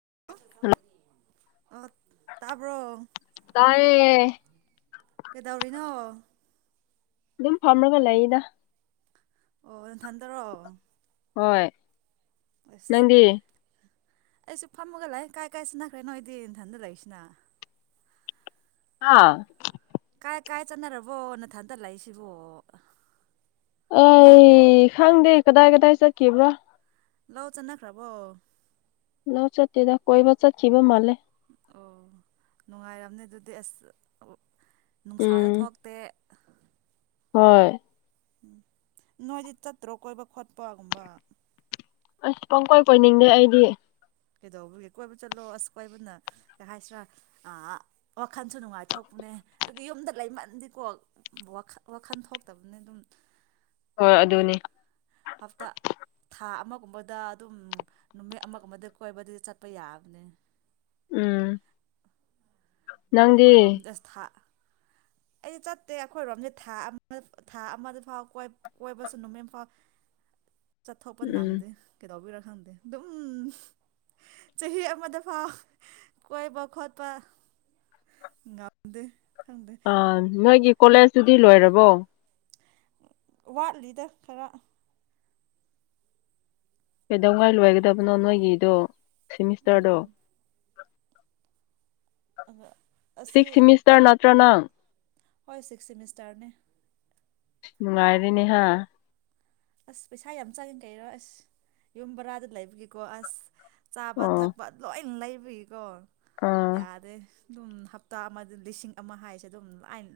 [inaudible] ꯇꯥꯕ꯭ꯔꯣ ꯇꯥꯏꯦ ꯀꯩꯗꯧꯔꯤꯅꯣ ꯑꯗꯨꯝ ꯐꯝꯒꯂ ꯏꯗ ꯑꯣ ꯅꯊꯟꯗꯔꯣꯑꯣ ꯍꯣꯏ ꯅꯪꯗꯤꯌꯦ ꯑꯩꯁꯨ ꯐꯝꯃꯒ ꯂꯩꯥꯛ ꯀꯥꯏ ꯀꯥꯏ ꯁꯤꯟꯅꯈ꯭ꯔꯦ ꯅꯣꯏꯗꯤ ꯏꯟꯊꯟꯗ ꯂꯩꯏꯁꯤꯅ ꯑꯥ ꯀꯥꯏ ꯀꯥꯏ ꯆꯠꯅꯔꯕꯣꯅ ꯊꯟꯗꯠꯂꯛꯏꯁꯤꯕꯣ ꯑꯩ ꯈꯪꯗ ꯀꯗꯥꯏ ꯀꯗꯥꯏ ꯆꯠꯀꯤꯕ꯭ꯔꯣ ꯂꯎ ꯆꯟꯅ ꯈ꯭ꯔꯥꯕꯣ ꯂ ꯆꯠꯠꯇꯦꯗ ꯀꯣꯏꯕ ꯆꯠꯀꯤꯤꯕ ꯃꯥꯜꯂꯦ ꯑꯣ ꯅꯨꯡꯉꯥꯏꯔꯝꯅꯦ ꯑꯗꯨꯗꯤ ꯑꯁ ꯅꯨꯡꯁꯥꯗ ꯎꯝ ꯊꯣꯛꯇꯦ ꯍꯣꯏ ꯎ ꯅꯣꯏꯗꯤ ꯆꯠꯇ꯭ꯔꯣ ꯀꯣꯏꯕ ꯈꯣꯠꯄꯒꯨꯝꯕ ꯑꯁ ꯄꯪ ꯀꯣꯏ ꯀꯣꯏꯅꯤꯡꯗꯦ ꯑꯩꯗꯤ ꯀꯩꯗꯧꯕꯒꯤ ꯀꯣꯏꯕ ꯆꯠꯂꯣ ꯑꯁ ꯀꯣꯏꯕꯅ ꯀꯩ ꯍꯥꯏꯁꯤꯔꯥ ꯋꯥꯈꯜꯁꯨ ꯅꯨꯡꯉꯥꯏꯊꯣꯛꯄꯅꯦ ꯑꯗꯨꯗꯤ ꯌꯨꯝꯗ ꯂꯩꯃꯟꯗꯤꯀꯣ ꯋꯥꯈꯜ ꯊꯣꯛꯇꯕꯅꯦ ꯑꯗꯨꯝ ꯍꯣꯏ ꯑꯗꯨꯅꯤ ꯍꯞꯇꯥ ꯊꯥ ꯑꯃꯒꯨꯝꯕꯗ ꯑꯗꯨꯝ ꯅꯨꯃꯤꯠ ꯑꯃꯒꯨꯝꯕꯗ ꯀꯣꯏꯕꯗꯨ ꯆꯠꯄ ꯌꯥꯕꯅꯤ ꯎꯝ ꯅꯪꯗꯤ ꯑꯩꯈꯣꯏꯔꯣꯝꯗ ꯊꯥ ꯑꯩꯗꯤ ꯆꯠꯇꯦ ꯑꯩꯈꯣꯏꯔꯣꯝꯗꯤ ꯊꯥ ꯑꯃ ꯊꯥ ꯑꯃꯗ ꯐꯥꯎ ꯀꯣꯏꯕꯁꯨ ꯅꯨꯃꯤꯠ ꯐꯥꯎ ꯆꯠꯊꯣꯛꯄ ꯎꯝ ꯅꯪꯗꯦ ꯀꯩꯗꯧꯕꯤꯔꯛ ꯈꯪꯗꯦ ꯑꯗꯨꯝ ꯆꯍꯤ ꯑꯃꯗ ꯐꯥꯎ ꯀꯣꯏꯕ ꯈꯣꯠꯄ ꯉꯗ ꯑ ꯃꯥꯒꯤ ꯀꯣꯂꯦꯖꯇꯨꯗꯤ ꯂꯣꯏꯔꯕꯣ ꯋꯥꯠꯂꯤꯗ ꯈꯔ ꯀꯩꯗꯧ ꯋꯥꯏ ꯂꯣꯏꯒꯗꯕꯅꯣ ꯅꯣꯏꯒꯤꯗꯣ ꯁꯤꯦꯃꯤꯁꯇꯔꯗꯣ ꯎꯝ ꯑ ꯁꯤꯛꯁ ꯁꯤꯃꯤꯁꯇꯔ ꯅꯠꯇ꯭ꯔ ꯅꯪ ꯍꯣꯏ ꯁꯤꯛꯁ ꯁꯦꯃꯤꯁꯇꯔꯅꯦ ꯅꯨꯡꯉꯥꯏꯔꯤꯦꯅꯦꯍ ꯑꯁ ꯄꯩꯁꯥ ꯌꯥꯝ ꯆꯪꯉꯦ ꯀꯩꯔꯣ ꯑꯁ ꯌꯨꯝ ꯕꯔꯥꯗ ꯂꯩꯕꯒꯤꯦꯀꯣ ꯑꯁ ꯆꯥꯕ ꯑꯣ ꯊꯛꯄ ꯂꯣꯏ ꯂꯩ ꯇꯕꯤ ꯀꯣ ꯑꯥ ꯌꯥꯔꯦ ꯑꯗꯨꯝ ꯍꯞꯇꯥ ꯑꯃꯗ ꯂꯤꯁꯤꯡ ꯑꯃ ꯍꯥꯏꯁꯦ ꯑꯗꯨꯝ ꯂꯥꯏꯅ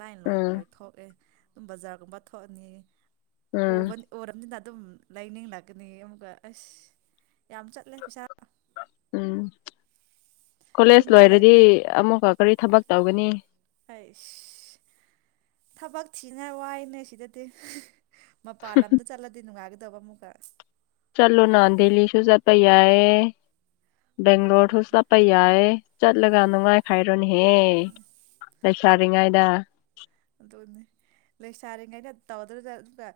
ꯂꯥꯏꯟ ꯂꯣꯏ ꯎꯝ ꯂꯣꯏꯊꯣꯛꯑꯦ ꯑꯗꯨꯝ ꯕꯖꯥꯔꯒꯨꯝꯕ ꯊꯣꯛꯑꯅꯤ ꯎꯝ ꯑꯣꯕꯟ ꯑꯣꯔꯟꯅꯤꯅ ꯑꯗꯨꯝ ꯂꯥꯏꯅꯤꯡ ꯂꯥꯛꯀꯅꯤ ꯑꯃꯨꯛꯀ ꯑꯁ꯫ ꯌꯥꯝ ꯆꯠꯂꯦ ꯄꯩꯁꯥ꯫ ꯎꯝ ꯀꯣꯂꯦꯖ ꯌꯨꯝꯗ ꯂꯣꯏꯔꯗꯤ ꯂꯩꯕꯅ ꯑꯃꯨꯛꯀ ꯀꯔꯤ ꯊꯕꯛ ꯇꯧꯒꯅꯤ ꯑꯩꯁ ꯊꯕꯛ ꯊꯤꯅꯉꯥꯏ ꯋꯥꯏꯅꯦ ꯁꯤꯗꯗꯤ꯫ ꯃꯄꯥ ꯂꯝꯗ ꯆꯠꯂꯗꯤ ꯅꯨꯡꯉꯥꯏꯒꯅꯤ꯫ ꯗꯕ ꯑꯃꯨꯒ ꯆꯂꯣ ꯅꯅꯥꯗ ꯂꯤ ꯁꯨꯖꯥꯄꯩꯌꯥꯌꯦ ꯎꯝ ꯕꯦꯡꯂꯣꯔꯁꯨ ꯌꯥꯝꯅ ꯆꯠꯄ ꯌꯥꯏꯌꯦ꯫ ꯆꯠꯂꯒ ꯅꯨꯡꯉꯥꯏꯈꯥꯏꯔꯣꯅꯦꯍꯦ ꯂꯩꯁꯥꯔꯤꯉꯩꯗꯥ꯫ ꯑꯗꯨꯅꯤ ꯂꯩꯁꯥꯔꯤꯉꯩꯩꯅ ꯇꯧꯗꯧꯗ ꯑꯗꯨꯒ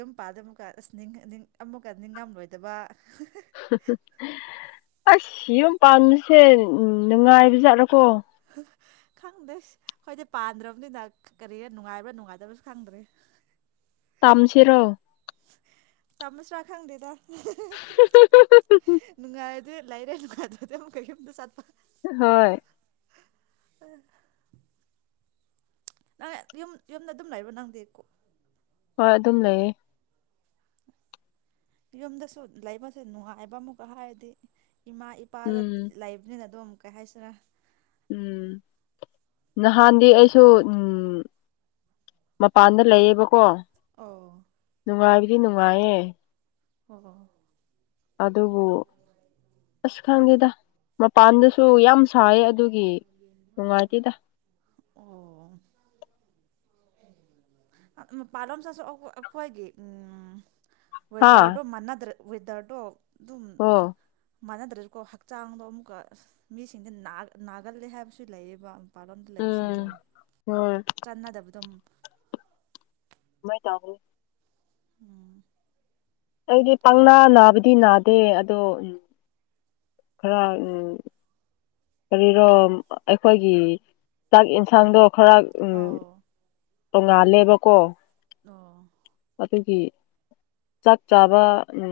ꯌꯨꯝ ꯄꯥꯗ ꯑꯃꯨꯛꯀ ꯑꯁ ꯑꯃꯨꯛꯀ ꯅꯤꯡꯉꯝꯂꯣꯏꯗꯕ ꯍꯍ ꯑꯁ ꯌꯨꯝ ꯄꯥꯟꯕꯥꯁꯦ ꯅꯨꯡꯉꯥꯏꯕꯖꯥꯠꯔꯀꯣ꯫ ꯈꯪꯗꯦ ꯈꫭꯏꯗꯤ ꯄꯥꯟꯗ꯭ꯔꯕꯅꯤꯅ ꯀꯔꯤꯔ ꯅꯨꯡꯉꯥꯏꯕ꯭ꯔꯥ ꯅꯨꯡꯉꯥꯏꯇꯕꯁꯨ ꯈꯪꯗ꯭ꯔꯦ꯫ ꯇꯝꯁꯤꯔꯣ ꯇꯝꯑꯁꯤꯔ ꯈꯪꯗꯦꯗ꯫ ꯅꯨꯡꯉꯥꯏ ꯗꯤ ꯂꯩꯔꯦ [unintelligible] ꯁꯥꯠꯄ ꯍꯣꯏ꯫ [unintelligible] [inaudible] ꯅꯪ ꯌꯨꯝ ꯌꯨꯝꯗ ꯑꯗꯨꯝ ꯂꯩꯕ ꯅꯪꯗꯤ ꯀꯣ ꯍꯣꯏ ꯑꯗꯨꯝ ꯂꯩꯌꯦ꯫ ꯌꯨꯝꯗꯁꯨ ꯂꯩꯕꯁꯦ ꯅꯨꯡꯉꯥꯏꯕ ꯑꯃꯨꯛꯀ ꯍꯥꯏꯔꯗꯤ꯫ ꯏꯃꯥ ꯏꯄꯥꯗ ꯎꯝ ꯂꯩꯕꯅꯤꯅ ꯑꯗꯨꯝ ꯀꯥꯏꯁꯤꯔꯥ ꯎꯝ ꯅꯍꯥꯟꯗꯤ ꯑꯩꯁꯨ ꯎꯝ ꯃꯄꯥꯟꯗ ꯂꯩꯌꯦꯕꯀꯣ꯫ ꯑ ꯅꯨꯡꯉꯥꯏꯕꯗꯤ ꯅꯨꯡꯉꯥꯏꯌꯦꯦ ꯑꯣ ꯑꯗꯨꯕꯨ ꯑꯁ ꯈꯪꯗꯦꯗ ꯃꯄꯥꯟꯗꯁꯨ ꯌꯥꯝ ꯁꯥꯏ ꯑꯗꯨ ꯏ ꯅꯨꯡꯉꯥꯏꯇꯦꯗ꯫ ꯑ ꯃꯄꯥꯜꯂꫭꯝ ꯆꯁꯨ ꯑꯈꫭꯏꯒꯤ ꯎꯝ ꯍꯥ ꯑꯣꯗꯔꯗ ꯃꯅꯥꯗ ꯋꯦꯗꯔꯗꫭ ꯑꯣ ꯃꯥꯟꯅꯗ꯭ꯔꯁꯨꯀꯣ ꯍꯛꯆꯥꯡꯗꯣ ꯑꯃꯨꯛꯀ ꯃꯤꯁꯤꯡꯗ ꯅꯥꯒꯜꯂꯦ ꯍꯥꯏꯕꯁꯨ ꯂꯩꯌꯦꯕ ꯃꯄꯥꯟꯂꯣꯝꯗ ꯂꯩꯕꯁꯤꯡꯗꯣ ꯎꯝ ꯍꯣꯏ ꯆꯥꯟꯅꯗꯕ ꯁꯇꯝ ꯥꯏ ꯇꯥꯦ ꯎꯝ ꯑꯗꯨꯗꯤ ꯎꯝ ꯄꯪꯅꯥ ꯅꯥꯕꯗꯤ ꯅꯥꯗꯦ ꯗꯦ ꯑꯗꯣ ꯎ ꯈꯔ ꯎꯝ ꯀꯔꯤꯔꯣ ꯑꯩꯈꯣꯏꯒꯤ ꯆꯥꯛ ꯌꯦꯟꯁꯥꯡꯗꯣ ꯈꯔ ꯎꯝ ꯑꯧ ꯇꯣꯡꯉꯥꯂꯦꯕꯀꯣ ꯑꯣ ꯑꯗꯨꯒꯤ ꯆꯥꯛ ꯆꯥꯕ ꯎ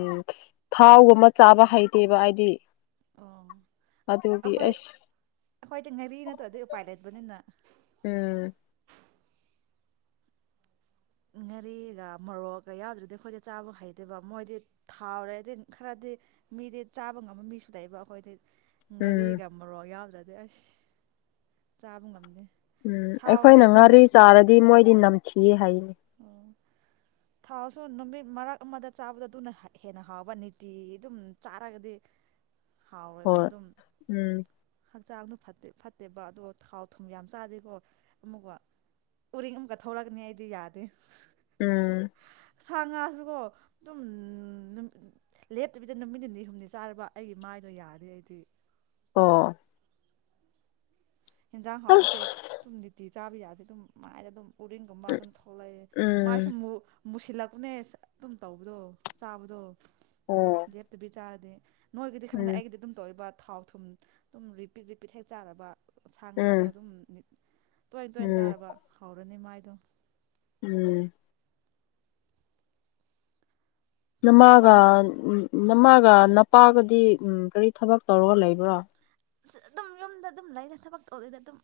ꯊꯥꯎꯒꯨꯝꯕ ꯆꯥꯕ ꯍꯩꯇꯦꯕ ꯍꯥꯏꯗꯤ ꯑꯣ ꯑꯩꯈꯣꯏ ꯑꯩꯈꯣꯏꯗꯤ ꯉꯥꯔꯤ ꯅꯠꯇ꯭ꯔꯗꯤꯩ ꯎꯄꯥꯏ ꯂꯩꯠꯄꯅꯤꯅ ꯎꯝ ꯉꯥꯔꯤꯒ ꯃꯣꯔꯣꯛꯀ ꯌꯥꯎꯗ꯭ꯔꯗꯤ ꯑꯩꯈꯣꯏꯗꯤ ꯆꯥꯕ ꯍꯩꯇꯦꯕ ꯃꯣꯏꯗꯤ ꯊꯥꯎꯔꯦꯗꯤ ꯈꯔꯗꯤ ꯃꯤꯗꯤ ꯆꯥꯕ ꯉꯝꯕ ꯃꯤꯁꯨ ꯂꯩꯕ ꯑꯩꯈꯣꯏꯗꯤ ꯎꯝ ꯉꯔꯤꯒꯝꯕꯔꯣ ꯌꯥꯗ꯭ꯔ ꯑꯗꯩ ꯑꯁ ꯆꯥꯕ ꯉꯝꯗꯦ ꯎꯝ ꯑꯩꯈꯣꯏꯅ ꯊꯥꯎꯁꯦ ꯉꯥꯔꯤ ꯅꯨꯃꯤꯠ ꯆꯥꯔꯗꯤ ꯃꯣꯏꯗꯤ ꯅꯝ ꯁꯤ ꯍꯥꯏ [unintelligible] ꯎꯝ ꯊꯥꯎꯁꯨ ꯅꯨꯃꯤꯠ ꯃꯔꯛ ꯑꯃꯗ ꯆꯥꯕꯗ ꯑꯗꯨꯅ ꯍꯦꯟꯅ ꯍꯥꯎꯕ ꯅꯤꯇꯤ ꯑꯗꯨꯝ ꯆꯥꯔꯒꯗꯤ ꯍꯥꯎꯔꯕ ꯍꯣꯏ ꯑꯗꯨꯝ ꯎꯝ ꯍꯛꯆꯥꯡꯗꯨ ꯐꯠꯇꯦ ꯐꯠꯇꯦꯕ ꯑꯗꯣ ꯊꯥꯎ ꯊꯨꯝ ꯌꯥꯝ ꯆꯥꯗꯦꯀꯣ ꯑꯃꯨꯛꯀ ꯎꯔꯤꯡ ꯑꯃꯨꯛꯀ ꯊꯂꯛꯒꯅꯤ ꯑꯩꯗꯤ ꯌꯥꯗꯦ ꯎꯝ ꯁꯥ ꯉꯥꯁꯨꯀꯣ ꯑꯗꯨꯝ ꯂꯦꯞꯇꯕꯤꯗ ꯅꯨꯃꯤꯠ ꯅꯤꯅꯤ ꯍꯨꯝꯅꯤ ꯆꯥꯔꯕ ꯑꯩꯒꯤ ꯃꯥꯏꯗꯣ ꯌꯥꯗꯦ ꯑꯩꯗꯤ ꯑꯣ ꯌꯦꯟꯖꯥꯡ ꯍꯥꯎꯕꯁꯦ ꯑꯁ ꯁꯨꯝꯗꯤꯇꯤ ꯆꯥꯕ ꯌꯥꯗꯤꯦ ꯑꯗꯨꯝ ꯃꯥꯏꯁ ꯑꯗꯨꯝ ꯎꯔꯤꯡꯒꯨꯝꯕ ꯑꯗꯨꯝ ꯊꯣꯛꯂꯛꯑꯦ ꯃꯥꯏꯁꯨ ꯎꯝ ꯃꯨꯁꯤꯜꯂꯛꯄꯅꯦ ꯑꯗꯨꯝ ꯇꯧꯕꯗꯣ ꯆꯥꯕꯗꯣ ꯑꯣ ꯞꯇ ꯆꯥꯔꯗ ꯅꯣꯏꯒꯗꯤ ꯈꯪꯗꯦ ꯎꯝ ꯑꯩꯒꯤꯗꯤ ꯑꯗꯨꯝ ꯇꯧꯏ ꯕꯠ ꯊꯥꯎ ꯊꯨꯝ ꯑꯗꯨꯝ ꯔꯤꯄꯤꯠ ꯔꯤꯄꯤꯠ ꯍꯦꯛ ꯆꯥꯔꯕ ꯁꯥ ꯉꯥꯗꯣ ꯎꯝ ꯑꯗꯨꯝ ꯇꯣꯏ ꯇꯣꯏꯅ ꯎꯝ ꯆꯥꯔꯕ ꯍꯧꯔꯅꯤ ꯃꯥꯏ ꯗꯣ ꯎꯝ ꯅꯃꯒ ꯎꯝ ꯅꯃꯥꯒ ꯅꯄꯥꯒꯗꯤ ꯎꯝ ꯀꯔꯤ ꯊꯕꯛ ꯇꯧꯔꯒ ꯂꯩꯕ꯭ꯔ ꯑꯗꯨꯝ ꯌꯨꯝꯗ ꯑꯗꯨꯝ ꯂꯩꯔ ꯊꯕꯛꯇꯣꯔꯤꯗ ꯑꯗꯨꯝ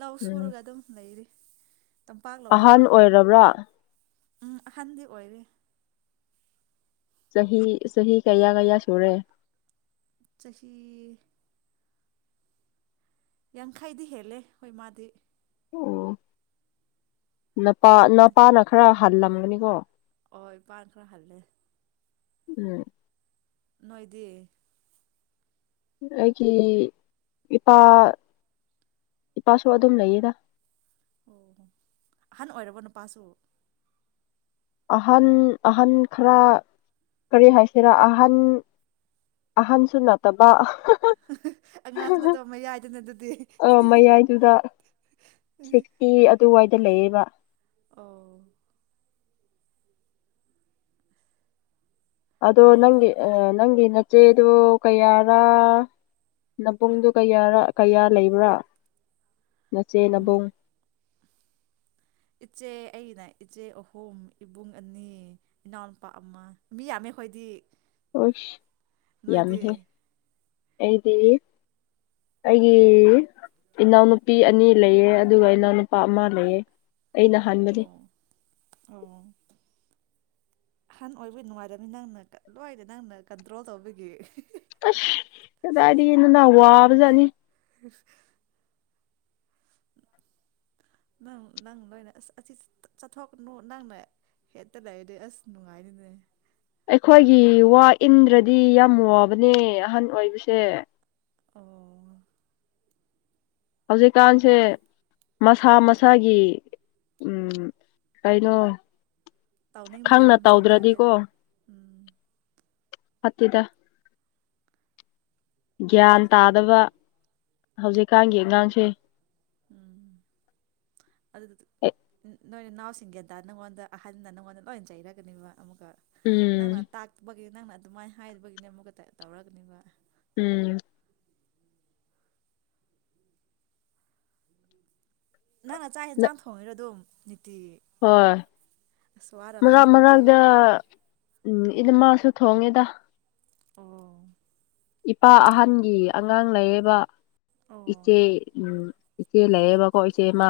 ꯂꯥꯎ ꯁꯨꯔꯒ ꯑꯗꯨꯝ ꯂꯩꯔꯤ ꯇꯝꯄꯥꯛ ꯂꯧꯗꯣ ꯑꯍꯜ ꯑꯣꯏꯔꯕ꯭ꯔꯥ ꯎꯝ ꯑꯍꯟꯗꯤ ꯑꯣꯏꯔꯦ ꯆꯍꯤ ꯆꯍꯤ ꯀꯌꯥ ꯀꯌꯥ ꯁꯨꯔꯦ ꯆꯍꯤ ꯌꯥꯡꯈꯩꯗꯤ ꯍꯦꯜꯂꯦ ꯍꯣꯏ ꯃꯥꯗꯤ ꯑꯣ ꯅꯄꯥ ꯍꯦꯜꯂꯝꯅꯤ ꯅꯄꯥꯅ ꯈꯔ ꯍꯜꯂꯝꯒꯅꯤꯀꯣ ꯍꯣꯏ ꯏꯄꯥꯅ ꯈꯔ ꯍꯜꯂꯦ ꯎꯝ ꯅꯣꯏꯗꯤ ꯑꯩꯒꯤ ꯏꯄꯥ ꯏꯄꯥꯁꯨ ꯑꯗꯨꯝ ꯂꯩꯌꯦꯗ ꯑꯣ ꯑꯍꯟ ꯑꯣꯏꯔꯕ ꯅꯄꯥꯁꯨ ꯑꯍꯟ ꯑꯍꯟ ꯈꯔ ꯀꯔꯤ ꯍꯥꯏꯁꯤꯔ ꯑꯍꯟ ꯑꯍꯟꯁꯨ ꯅꯠꯇꯕ ꯑꯉꯥꯡꯅ ꯃꯌꯥꯏꯅꯦ ꯑꯗꯨꯗꯤ ꯑꯥ ꯃꯌꯥꯏꯗꯨꯗ ꯇ ꯂꯩꯌꯦꯕ ꯑꯣ ꯑꯗꯣ ꯑꯗꯨꯗꯤ ꯅꯪꯒꯤ ꯑ ꯅꯪꯒꯤ ꯆꯦꯗꯣ ꯀꯌꯥꯔꯥ ꯅꯕꯨꯡꯗꯨ ꯀꯌꯥꯔ ꯀꯌꯥ ꯂꯩꯕ꯭ꯔꯥ ꯅꯆꯦ ꯎꯝ ꯅꯕꯨꯡ ꯏꯆꯦ ꯑꯩꯒꯤꯅ ꯏꯆꯦ ꯑꯍꯨꯝ ꯏꯕꯨꯡ ꯑꯅꯤ ꯏꯅꯥꯎꯅꯨꯄꯥ ꯑꯃ ꯃꯤ ꯌꯥꯝꯃꯦ ꯑꯩꯈꯣꯏꯗꯤ ꯍꯁ ꯅꯣꯏꯗꯤ ꯌꯥꯃꯤꯍꯦ ꯑꯩꯗꯤ ꯑꯩꯒꯤ ꯏꯅꯥꯎꯅꯨꯄꯤ ꯑꯅꯤ ꯂꯩꯑ ꯑꯗꯨꯒ ꯏꯅꯥꯎꯅꯨꯄꯥ ꯑꯃ ꯂꯩꯑ ꯑꯩꯅ ꯍꯥꯟꯕꯅꯦ ꯑꯣ ꯑꯣ ꯑꯍꯟ ꯑꯣꯏꯕꯩ ꯅꯨꯡꯉꯥꯏꯔꯝꯅꯤ ꯅꯪꯅ ꯂꯣꯏꯅ ꯅꯪꯅ ꯀꯟꯇ꯭ꯔꯣꯜ ꯇꯧꯕꯒꯤ ꯑꯁ ꯀꯗꯥꯏꯗꯩ [unintelligible] ꯅꯪ ꯅꯪ ꯂꯣꯏꯅ ꯑꯁ ꯑꯁꯤ ꯆꯠꯊꯣꯛꯀꯅꯨ ꯅꯪꯅ ꯍꯦꯛꯇ ꯂꯩꯔꯗꯤ ꯑꯁ ꯅꯨꯡꯉꯥꯏꯅꯤꯅꯦ ꯑꯩꯈꯣꯏꯒꯤ ꯋꯥ ꯏꯟꯗ꯭ꯔꯗꯤ ꯌꯥꯝ ꯋꯥꯕꯅꯦ ꯑꯍꯟ ꯑꯣꯏꯕꯁꯦ ꯑꯣ ꯍꯧꯖꯤꯛꯀꯥꯟꯁꯦ ꯃꯁꯥ ꯃꯁꯥꯒꯤ ꯎꯝ ꯀꯩꯅꯣ ꯇꯥꯎꯅꯤꯡꯕꯒꯤ ꯈꯪꯅ ꯃꯁꯥ ꯃꯁꯥꯒꯤ ꯎꯝ ꯅꯠꯇꯦꯗ ꯒ꯭ꯌꯥꯟ ꯃꯁꯥ ꯇꯥꯗꯕ ꯍꯧꯖꯤꯛꯀꯥꯟꯒꯤ ꯎꯝ ꯑꯉꯥꯡꯁꯦ ꯎꯝ ꯑꯗꯨ ꯅꯣꯏ ꯏꯅꯥꯎꯁꯤꯡꯒꯤ ꯑꯗ ꯅꯪꯉꯣꯟꯗ ꯑꯍꯟꯅ ꯅꯪꯉꯣꯟꯗ ꯂꯣꯏꯅ ꯆꯩꯔꯒꯅꯦꯕ ꯑꯃꯅꯥ ꯎꯝ ꯇ ꯅꯪꯅ ꯑꯗꯨꯃꯥꯏꯅ ꯍꯥꯏꯕꯒꯤꯅꯦ ꯑꯃꯨꯛꯀꯛꯇ ꯇꯧꯔꯒꯅꯦꯕ ꯎꯝ ꯅꯪ ꯉ ꯆꯥꯛ ꯌꯦꯟꯁꯥꯡ ꯊꯣꯡꯉꯤꯔꯣ ꯑꯗꯨꯝ [unintelligible] ꯍꯣꯏ ꯑꯁ ꯃꯔ ꯋꯥꯔꯝꯅꯤꯍꯦ ꯑꯗꯨꯗꯤ ꯃꯔꯥꯡꯗ ꯎꯝ ꯏꯗ ꯃꯥꯁꯨ ꯊꯣꯡꯉꯦꯗ ꯑꯣ ꯏꯄꯥ ꯑꯍꯟꯒꯤ ꯑꯉꯥꯡ ꯂꯩꯌꯦꯕ ꯑꯣ ꯏꯆꯦ ꯎꯝ ꯏꯆꯦ ꯂꯩꯌꯦꯕꯀꯣ ꯏꯆꯦꯃ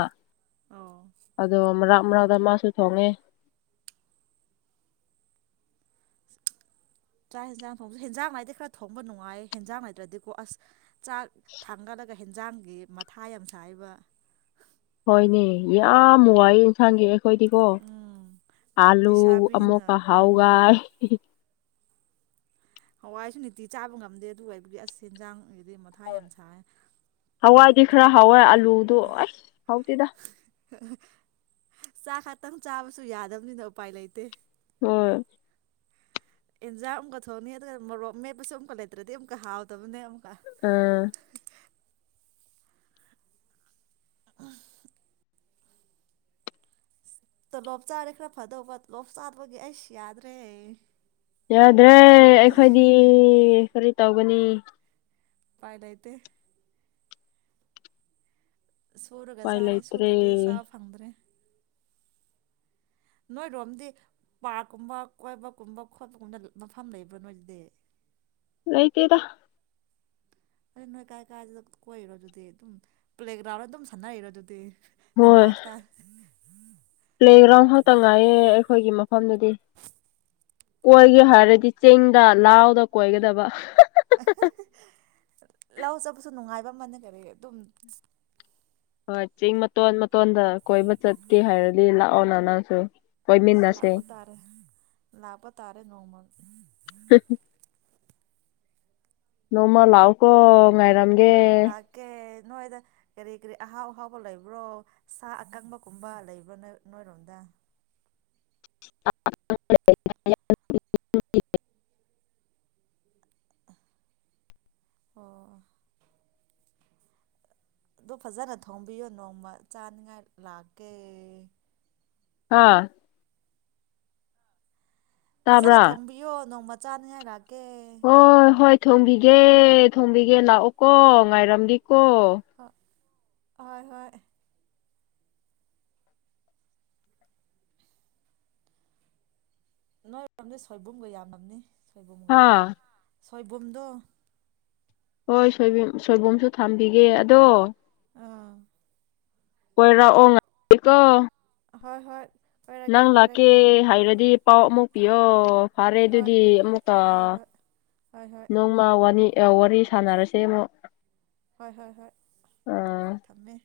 ꯑꯣ ꯑꯗꯣ ꯑꯃ ꯑꯃꯔꯥꯗ ꯃꯥꯁꯨ ꯊꯣꯡꯉꯦ ꯆꯥꯛ ꯌꯦꯟꯖꯥꯡ ꯊꯣꯡꯕꯁꯨ ꯍꯦꯟꯖꯥꯡꯉꯥꯏꯗꯤ ꯈꯔ ꯊꯣꯡꯕ ꯅꯨꯡꯉꯥꯏ ꯍꯦꯟꯖꯥꯡꯉꯥꯏꯇ꯭ꯔꯗꯤꯀꯣ ꯑꯁ ꯆꯥꯛ ꯊꯥꯡꯒꯠꯂꯒ ꯍꯦꯟꯖꯥꯡꯒꯤ ꯃꯊꯥ ꯌꯥꯝ ꯁꯥꯥꯏꯕ ꯍꯣꯏꯅꯦ ꯌꯥꯝ ꯋꯥꯏ ꯏꯟꯁꯥꯡꯒꯤ ꯊꯣꯏꯗꯤꯀꯣ ꯎꯝ ꯑꯂꯨ ꯂꯩꯁꯥꯕꯤꯅꯤꯅ ꯑꯃꯨꯛꯀ ꯎꯝ ꯍꯥꯎꯒꯥꯏ ꯍꯋꯥꯏꯁꯨ ꯅꯨꯡꯇꯤ ꯆꯥꯕ ꯉꯝꯗꯦ ꯑꯗꯨꯒ ꯑꯩꯕꯨꯒꯤ ꯑꯁ ꯍꯦꯟꯖꯥꯡ ꯑꯗꯨꯗꯤ ꯃꯊꯥ ꯌꯥꯝ ꯁꯥꯏ ꯈꯔꯥ ꯍꯥꯎꯌꯦ ꯂꯨꯗꯣ ꯑꯩꯁ ꯍꯥꯎꯇꯦꯗ ꯆꯥꯛ ꯈꯛꯇꯪ ꯆꯥꯕꯁꯨ ꯌꯥꯗꯕꯅꯤꯅ ꯎꯄꯥꯏ ꯂꯩꯇꯦ ꯍ ꯑꯦꯟꯖꯥꯡ ꯑꯃꯨꯛꯀ ꯊꯣꯛꯑꯅꯤ ꯑꯗꯨꯒ ꯃꯣꯔꯣꯛꯞ ꯃꯦꯞꯄꯁꯨ ꯑꯃꯨꯛꯀ ꯂꯩꯇ꯭ꯔꯗꯤ ꯑꯃꯨꯛꯀ ꯍꯥꯎꯗꯕꯅꯦ ꯑꯃ ꯑꯥ ꯇꯣ ꯂꯣꯞ ꯆꯥꯔꯦ ꯈꯔ ꯐꯗꯕ ꯂꯣꯞ ꯆꯥꯕꯒꯤ ꯑꯩꯁ ꯌꯥꯗ꯭ꯔꯦ ꯌꯥꯗ꯭ꯔꯦ ꯑꯩꯈꯣꯏꯗꯤ ꯀꯔꯤ ꯇꯧꯒꯅꯤ ꯄꯥꯏ ꯂꯩꯥꯏꯇ ꯁꯨꯔꯒ ꯎꯄꯥꯏ ꯆꯥꯔꯦ ꯂꯩꯇ꯭ꯔꯦ ꯁꯨꯗ꯭ꯔꯗꯤ ꯆꯥꯕ ꯐꯪꯗ꯭ꯔꯦ ꯅꯣꯏꯔꯣꯝꯗꯤ ꯄꯥꯔꯛꯀꯨꯝꯕ ꯀꯣꯏꯕꯒꯨꯝꯕ ꯈꯣꯠꯄꯒꯨꯝꯕ ꯃꯐꯝ ꯂꯩꯕ꯭ꯔꯥ ꯅꯣꯏꯗꯤ ꯂꯩꯥꯏꯇꯦꯗ ꯑ ꯅꯣꯏ ꯀꯥꯏ ꯀꯥꯏ ꯀꯣꯏꯔꯣ ꯑꯗꯨꯗꯤ ꯑꯗꯨꯝ ꯄ꯭ꯂꯦꯒ꯭ꯔꯥꯎꯟ ꯑꯗꯨꯝ ꯁꯥꯟꯅꯔꯔꯣ ꯑꯗꯨꯗꯤ ꯍꯣꯏ ꯂꯝꯄꯥꯛꯇ ꯄ꯭ꯂꯦꯒ꯭ꯔꯥꯎꯟ ꯈꯛꯇ ꯉꯥꯏꯌꯦ ꯑꯩꯈꯣꯏꯒꯤ ꯃꯐꯝꯗꯗꯤ ꯀꯣꯏꯒꯦ ꯑꯣ ꯍꯥꯏꯔꯗꯤ ꯆꯤꯡꯗ ꯂꯥꯎ ꯀꯣꯏꯒꯦꯗꯕ ꯂꯧ ꯆꯕꯁꯨ ꯅꯨꯡꯉꯥꯏꯕ ꯑꯃꯅ ꯀꯔꯤ ꯑꯗꯨꯝ ꯍꯣꯏ ꯆꯤꯡ ꯃꯇꯣꯟ ꯃꯇꯣꯟꯗ ꯀꯣꯏꯕ ꯆꯠꯀꯦ ꯍꯥꯏꯔꯗꯤ ꯂꯥꯛꯑꯣ ꯅ ꯅꯪꯁꯨ ꯑꯁ ꯀꯣꯏꯃꯤꯟꯅꯁꯦ ꯂꯥꯛꯄ ꯇꯥꯔꯦ ꯂꯥꯛꯄ ꯇꯥꯔꯦ ꯅꯣꯡꯃ ꯅꯣꯡꯃꯜ ꯂꯥꯎꯀꯣ ꯉꯥꯏꯔꯝꯦ ꯂꯥꯛꯀꯦ ꯅꯣꯏꯗ ꯀꯔꯤ ꯀꯔꯤ ꯑꯍꯥꯎ ꯑꯍꯥꯎꯕ ꯂꯩꯕ꯭ꯔꯣ ꯁꯥ ꯑꯀꯪꯕꯒꯨꯝꯕ ꯂꯩꯕ꯭ꯔꯥ ꯅ ꯅꯣꯏꯔꯣꯝꯗ [unintelligible] ꯑꯣ ꯑꯗꯨ ꯐꯖꯅ ꯊꯣꯡꯕꯤꯌꯣ ꯅꯣꯡꯃ ꯆꯥꯅꯤꯉꯥꯏ ꯂꯥꯛꯀꯦ ꯑꯥ ꯐꯖꯅ ꯇꯥꯕ꯭ꯔꯥ ꯊꯣꯡꯕꯤꯌꯣ ꯅꯣꯡꯃ ꯆꯥꯅꯤꯡꯉꯅꯅꯥꯒꯦ ꯍꯣꯏ ꯍꯣꯏ ꯊꯣꯡꯝꯕꯤꯒꯦ ꯊꯣꯡꯝꯕꯤꯒꯦ ꯂꯥꯛꯑꯣꯀꯣ ꯉꯥꯏꯔꯝꯗꯤ ꯀꯣ ꯍꯣꯏ ꯍꯣꯏ ꯍꯣꯏ ꯅꯣꯏ ꯃꯔꯝꯗꯤ ꯁꯣꯏꯕꯨꯝꯒ ꯌꯥꯝꯅꯕꯅꯤ ꯆꯈꯣꯏ ꯨꯝꯒꯥ ꯍꯥ ꯁꯣꯏꯕꯨꯝꯗꯣ ꯍꯣꯏ ꯁꯣꯏ ꯁꯣꯏꯕꯨꯝꯁꯨ ꯊꯝꯕꯤꯒꯦ ꯑꯗꯣ ꯑꯥ ꯑꯣꯏꯣꯏꯔꯑꯣ ꯉꯀ ꯍꯣꯏ ꯍꯣꯏ ꯀꯣꯏꯔꯛꯀꯦ ꯅꯪ ꯂꯀꯦ ꯀꯣꯏꯔꯛꯀꯦ ꯍꯥꯏꯔꯗꯤ ꯄꯥꯎ ꯑꯃꯨꯕꯤꯌꯣ ꯐꯔꯦ ꯍꯣꯏ ꯑꯗꯨꯗꯤ ꯑꯃꯨꯛꯀ ꯍꯣꯏ ꯍꯣꯏ ꯍꯣꯏ ꯍꯣꯏ ꯅꯣꯡꯃ ꯋꯥꯅꯤ ꯋꯥꯔꯤ ꯁꯥꯟꯅꯔꯁꯦ ꯑꯃꯨꯛ ꯍꯣꯏ ꯍꯣꯏ ꯍꯣꯏ ꯑꯥ ꯊꯝꯃꯦ